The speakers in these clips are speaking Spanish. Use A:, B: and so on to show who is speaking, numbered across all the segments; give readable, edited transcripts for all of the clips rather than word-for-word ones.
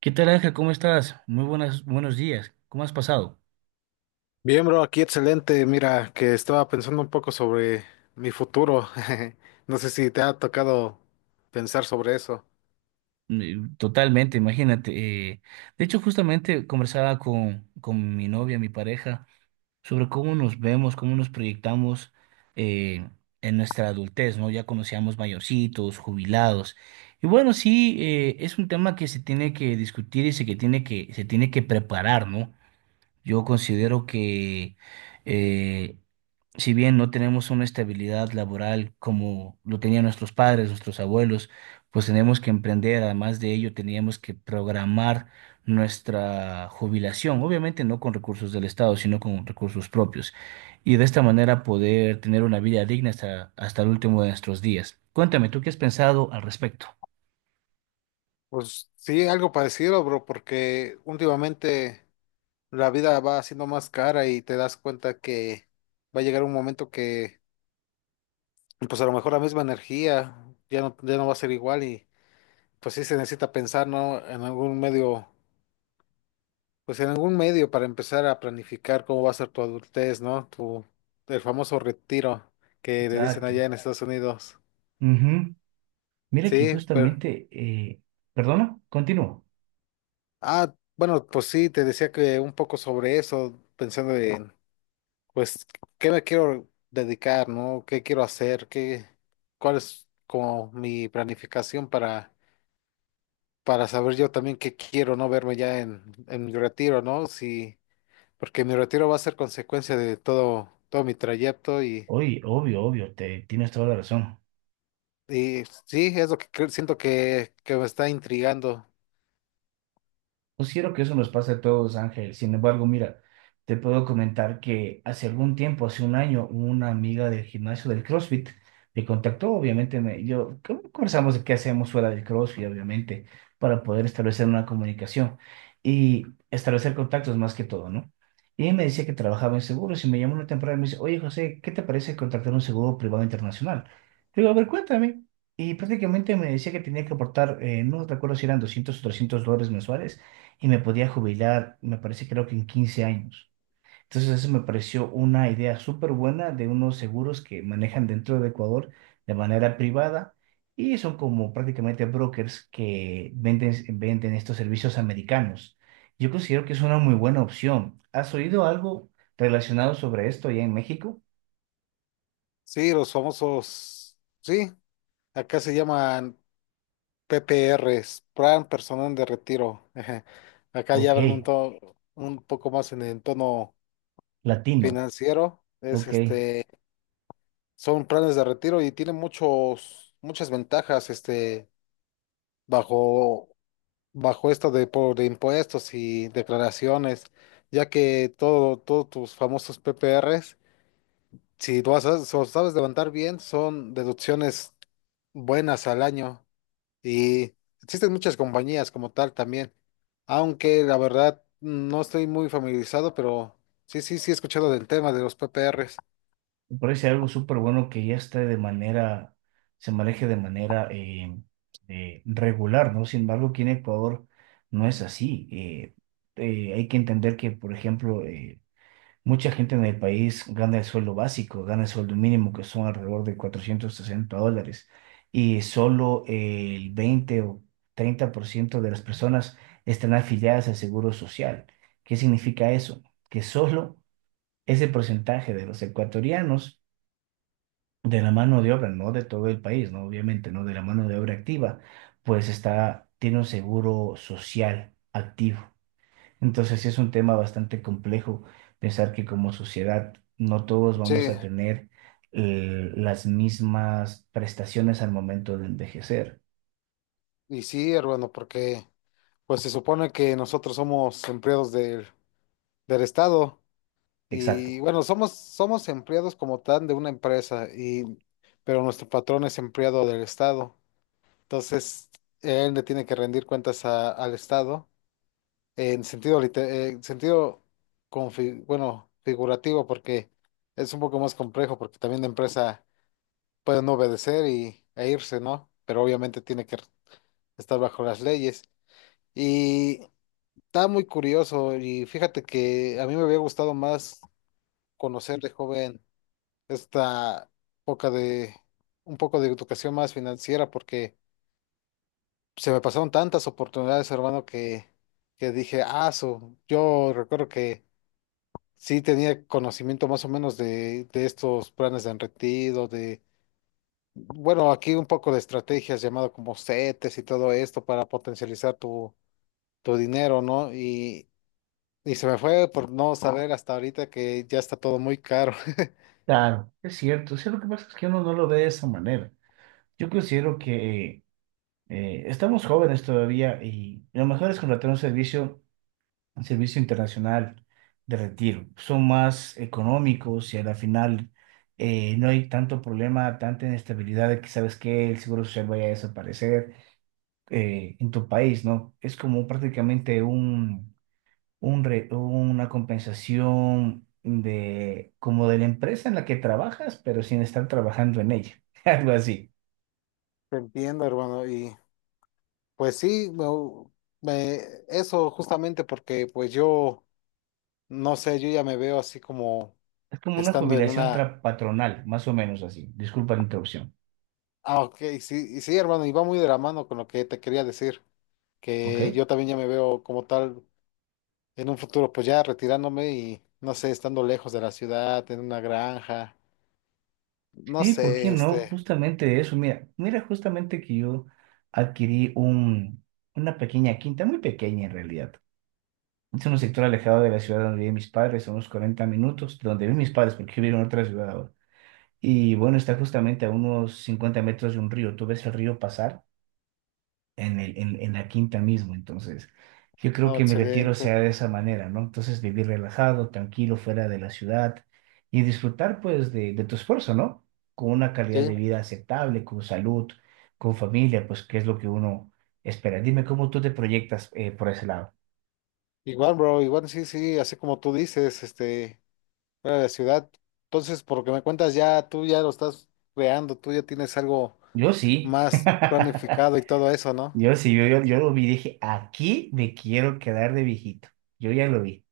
A: ¿Qué tal, Ángel? ¿Cómo estás? Muy buenas, buenos días. ¿Cómo has pasado?
B: Bien, bro, aquí excelente. Mira, que estaba pensando un poco sobre mi futuro. No sé si te ha tocado pensar sobre eso.
A: Totalmente, imagínate. De hecho, justamente conversaba con mi novia, mi pareja, sobre cómo nos vemos, cómo nos proyectamos eh, en nuestra adultez, ¿no? Ya conocíamos mayorcitos, jubilados. Y bueno, sí, es un tema que se tiene que discutir y se tiene que preparar, ¿no? Yo considero que eh, si bien no tenemos una estabilidad laboral como lo tenían nuestros padres, nuestros abuelos, pues tenemos que emprender, además de ello, teníamos que programar nuestra jubilación, obviamente no con recursos del Estado, sino con recursos propios, y de esta manera poder tener una vida digna hasta el último de nuestros días. Cuéntame, ¿tú qué has pensado al respecto?
B: Pues sí, algo parecido, bro, porque últimamente la vida va siendo más cara y te das cuenta que va a llegar un momento que, pues a lo mejor la misma energía ya no, ya no va a ser igual y pues sí se necesita pensar, ¿no? En algún medio. Pues en algún medio para empezar a planificar cómo va a ser tu adultez, ¿no? Tu, el famoso retiro que le dicen
A: Exacto.
B: allá en Estados Unidos.
A: Ujú. Mira que
B: Sí, pero...
A: justamente, perdona, continúo.
B: Ah, bueno, pues sí, te decía que un poco sobre eso, pensando en, pues, ¿qué me quiero dedicar, ¿no? ¿Qué quiero hacer? ¿Qué, cuál es como mi planificación para saber yo también qué quiero, ¿no? Verme ya en mi retiro, ¿no? Sí, porque mi retiro va a ser consecuencia de todo, todo mi trayecto y...
A: Oye, obvio, obvio, tienes toda la razón.
B: Y sí, es lo que siento que me está intrigando.
A: Considero que eso nos pasa a todos, Ángel. Sin embargo, mira, te puedo comentar que hace algún tiempo, hace un año, una amiga del gimnasio del CrossFit me contactó, obviamente, yo ¿cómo conversamos de qué hacemos fuera del CrossFit, obviamente, para poder establecer una comunicación y establecer contactos más que todo, ¿no? Y ella me decía que trabajaba en seguros y me llamó una temporada y me dice, oye, José, ¿qué te parece contactar un seguro privado internacional? Le digo, a ver, cuéntame. Y prácticamente me decía que tenía que aportar, no recuerdo si eran $200 o $300 mensuales y me podía jubilar, me parece creo que en 15 años. Entonces eso me pareció una idea súper buena de unos seguros que manejan dentro de Ecuador de manera privada y son como prácticamente brokers que venden estos servicios americanos. Yo considero que es una muy buena opción. ¿Has oído algo relacionado sobre esto allá en México?
B: Sí, los famosos, sí, acá se llaman PPRs, Plan Personal de Retiro. Ajá. Acá ya
A: Ok,
B: hablan un, un poco más en el tono
A: latino,
B: financiero. Es
A: ok.
B: este, son planes de retiro y tienen muchos, muchas ventajas, este, bajo, bajo esto de, por de impuestos y declaraciones, ya que todo, todos tus famosos PPRs. Si tú sabes, sabes levantar bien, son deducciones buenas al año y existen muchas compañías como tal también, aunque la verdad no estoy muy familiarizado, pero sí, he escuchado del tema de los PPRs.
A: Me parece algo súper bueno que ya esté de manera, se maneje de manera regular, ¿no? Sin embargo, aquí en Ecuador no es así. Hay que entender que, por ejemplo, mucha gente en el país gana el sueldo básico, gana el sueldo mínimo, que son alrededor de $460, y solo el 20 o 30% de las personas están afiliadas al Seguro Social. ¿Qué significa eso? Que solo ese porcentaje de los ecuatorianos de la mano de obra, no de todo el país, ¿no? Obviamente, ¿no? De la mano de obra activa, pues está, tiene un seguro social activo. Entonces, sí es un tema bastante complejo pensar que como sociedad no todos
B: Sí,
A: vamos a tener las mismas prestaciones al momento de envejecer.
B: y sí, hermano, porque pues se supone que nosotros somos empleados del Estado y
A: Exacto.
B: bueno, somos, somos empleados como tal de una empresa y pero nuestro patrón es empleado del Estado. Entonces, él le tiene que rendir cuentas al Estado en sentido, en sentido bueno, figurativo, porque es un poco más complejo, porque también la empresa puede no obedecer y, e irse, ¿no? Pero obviamente tiene que estar bajo las leyes. Y está muy curioso, y fíjate que a mí me había gustado más conocer de joven esta época de un poco de educación más financiera, porque se me pasaron tantas oportunidades, hermano, que dije, ah, su, yo recuerdo que sí tenía conocimiento más o menos de estos planes de enretido, de, bueno, aquí un poco de estrategias llamado como CETES y todo esto para potencializar tu, tu dinero, ¿no? Y se me fue por no saber hasta ahorita que ya está todo muy caro.
A: Claro, es cierto. Sí, lo que pasa es que uno no lo ve de esa manera. Yo considero que estamos jóvenes todavía y lo mejor es contratar un servicio el servicio internacional de retiro. Son más económicos y a la final no hay tanto problema, tanta inestabilidad de que sabes que el seguro social vaya a desaparecer en tu país, ¿no? Es como prácticamente una compensación de como de la empresa en la que trabajas, pero sin estar trabajando en ella, algo así.
B: Te entiendo, hermano, y pues sí, me- eso justamente porque pues yo, no sé, yo ya me veo así como
A: Es como una
B: estando en
A: jubilación
B: una...
A: patronal, más o menos así. Disculpa la interrupción,
B: Ah, ok, sí, y sí, hermano, y va muy de la mano con lo que te quería decir, que
A: ¿ok?
B: yo también ya me veo como tal en un futuro, pues ya retirándome y, no sé, estando lejos de la ciudad, en una granja, no
A: Sí, ¿por qué
B: sé,
A: no?
B: este,
A: Justamente eso, mira, mira justamente que yo adquirí una pequeña quinta, muy pequeña en realidad. Es un sector alejado de la ciudad donde viven mis padres, a unos 40 minutos, donde viven mis padres, porque vivieron en otra ciudad ahora. Y bueno, está justamente a unos 50 metros de un río. Tú ves el río pasar en la quinta mismo. Entonces, yo creo
B: no,
A: que mi retiro sea
B: excelente,
A: de esa manera, ¿no? Entonces, vivir relajado, tranquilo, fuera de la ciudad y disfrutar, pues, de tu esfuerzo, ¿no? Con una calidad
B: sí,
A: de vida aceptable, con salud, con familia, pues, que es lo que uno espera. Dime cómo tú te proyectas por ese lado.
B: igual, bro, igual, sí, sí, así como tú dices, este, fuera de la ciudad, entonces, por lo que me cuentas, ya tú ya lo estás creando, tú ya tienes algo
A: Yo sí.
B: más planificado y todo eso, ¿no?
A: Yo sí, yo lo vi y dije, aquí me quiero quedar de viejito. Yo ya lo vi.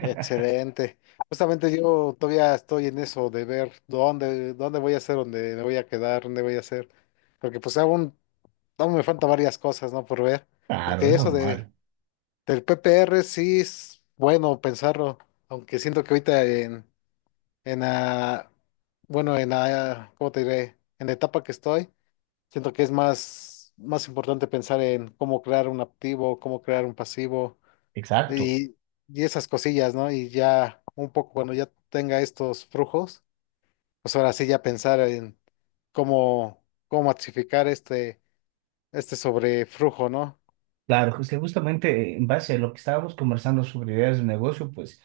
B: Excelente. Justamente yo todavía estoy en eso de ver dónde, dónde voy a hacer, dónde me voy a quedar, dónde voy a hacer. Porque pues aún, aún me faltan varias cosas, ¿no? Por ver.
A: Claro,
B: Porque
A: es
B: eso de,
A: normal.
B: del PPR sí es bueno pensarlo. Aunque siento que ahorita en la, bueno, en la, ¿cómo te diré? En la etapa que estoy, siento que es más, más importante pensar en cómo crear un activo, cómo crear un pasivo
A: Exacto.
B: y, y esas cosillas, ¿no? Y ya un poco cuando ya tenga estos flujos, pues ahora sí ya pensar en cómo, cómo masificar este, este sobreflujo, ¿no?
A: Claro, es que justamente en base a lo que estábamos conversando sobre ideas de negocio, pues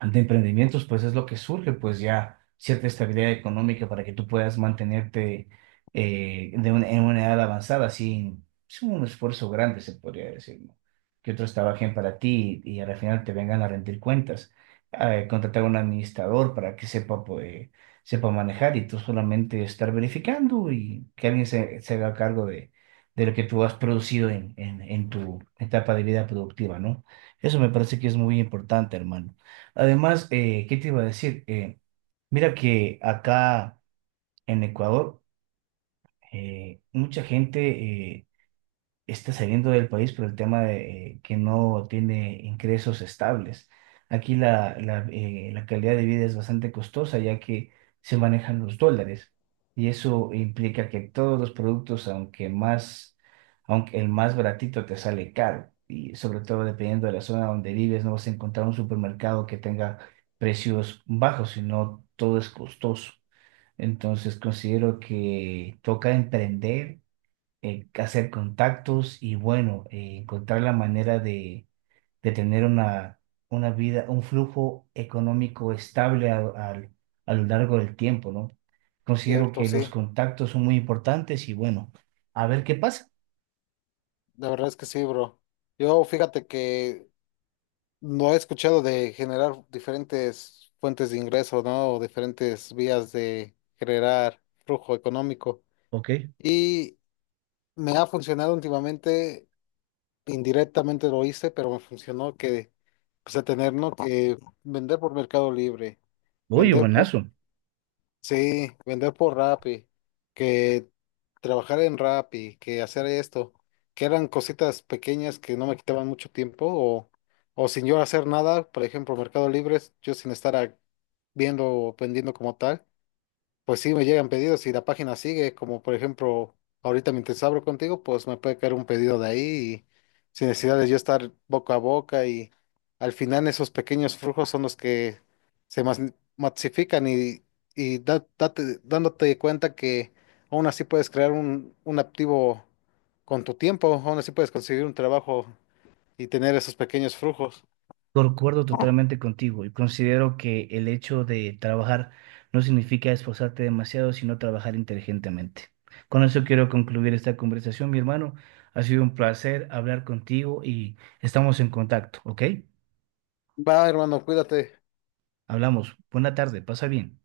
A: de emprendimientos, pues es lo que surge, pues ya cierta estabilidad económica para que tú puedas mantenerte en una edad avanzada sin un esfuerzo grande, se podría decir, ¿no? Que otros trabajen para ti y al final te vengan a rendir cuentas. Contratar a un administrador para que sepa, pues, sepa manejar y tú solamente estar verificando y que alguien se haga cargo de lo que tú has producido en tu etapa de vida productiva, ¿no? Eso me parece que es muy importante, hermano. Además, ¿qué te iba a decir? Mira que acá en Ecuador, mucha gente eh, está saliendo del país por el tema de que no tiene ingresos estables. Aquí la calidad de vida es bastante costosa ya que se manejan los dólares y eso implica que todos los productos, aunque más, aunque el más baratito te sale caro y sobre todo dependiendo de la zona donde vives, no vas a encontrar un supermercado que tenga precios bajos, sino todo es costoso. Entonces considero que toca emprender hacer contactos y bueno, encontrar la manera de tener una vida, un flujo económico estable a lo largo del tiempo, ¿no? Considero
B: Cierto,
A: que los
B: sí.
A: contactos son muy importantes y bueno, a ver qué pasa.
B: La verdad es que sí, bro. Yo fíjate que no he escuchado de generar diferentes fuentes de ingreso, ¿no? O diferentes vías de generar flujo económico.
A: Ok.
B: Y me ha funcionado últimamente indirectamente lo hice, pero me funcionó que, pues, a tener, ¿no? Que vender por Mercado Libre,
A: Oye,
B: vender por,
A: buenazo.
B: sí, vender por Rappi, que trabajar en Rappi, que hacer esto, que eran cositas pequeñas que no me quitaban mucho tiempo, o sin yo hacer nada, por ejemplo, Mercado Libre, yo sin viendo o vendiendo como tal. Pues sí, me llegan pedidos y la página sigue, como por ejemplo, ahorita mientras abro contigo, pues me puede caer un pedido de ahí y sin necesidad de yo estar boca a boca y al final esos pequeños flujos son los que masifican y, dándote cuenta que aún así puedes crear un activo con tu tiempo, aún así puedes conseguir un trabajo y tener esos pequeños flujos.
A: Concuerdo totalmente contigo y considero que el hecho de trabajar no significa esforzarte demasiado, sino trabajar inteligentemente. Con eso quiero concluir esta conversación, mi hermano. Ha sido un placer hablar contigo y estamos en contacto, ¿ok?
B: Va, hermano, cuídate.
A: Hablamos. Buena tarde, pasa bien.